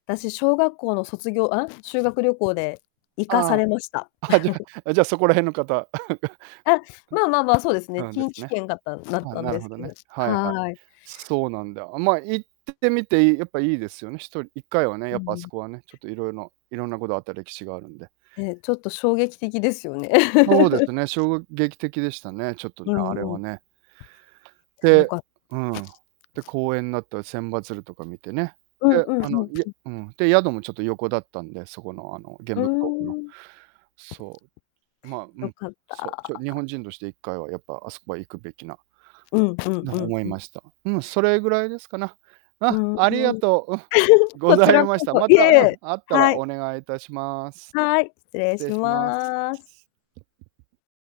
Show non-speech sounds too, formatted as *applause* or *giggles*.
私、小学校の卒業あん？修学旅行で行かさああ。れました。あ、じゃ *chuckles* あじゃあ、そこら辺の方。あ、まあまあまあ、そう *giggles* ですね、ん。うん、で近す畿ね。圏がったんだっあ、たんなるですほどけど、ね。はいはい。はい。そうひなんだ。あ、ま、行っててみてやっぱいいですよね。一人1回はね、うやーっぱ、あすん。こはね。ちょっと、いろいのいろんなことがあった歴史があるんで。ね、ちょっと衝撃的ですよね。そうで *laughs* すね。衝撃的でしたね。ちょっとね、うんあれうはん。ね。あ、よでかっうん、で、公園なった千羽鶴とか見てね。うんで、うんうんあの、いやうん。うん。で、宿もちょっと横だったんで、そこの、あの、原うー爆ドームの。ん。そう。ま、う良ん。かったそう、あちあょ日あ。本人として1回は、やっぱ、あすこは行くべきな…うんうんのうほん思いうん。ました。うん、それぐらいですかな。うん、うんうん。ありがとう。おふ *laughs* ごこちざいらましこた。そ、まいた、えいうん、え、あったらはい。お願いいたします。はい、失礼失し礼します。ます。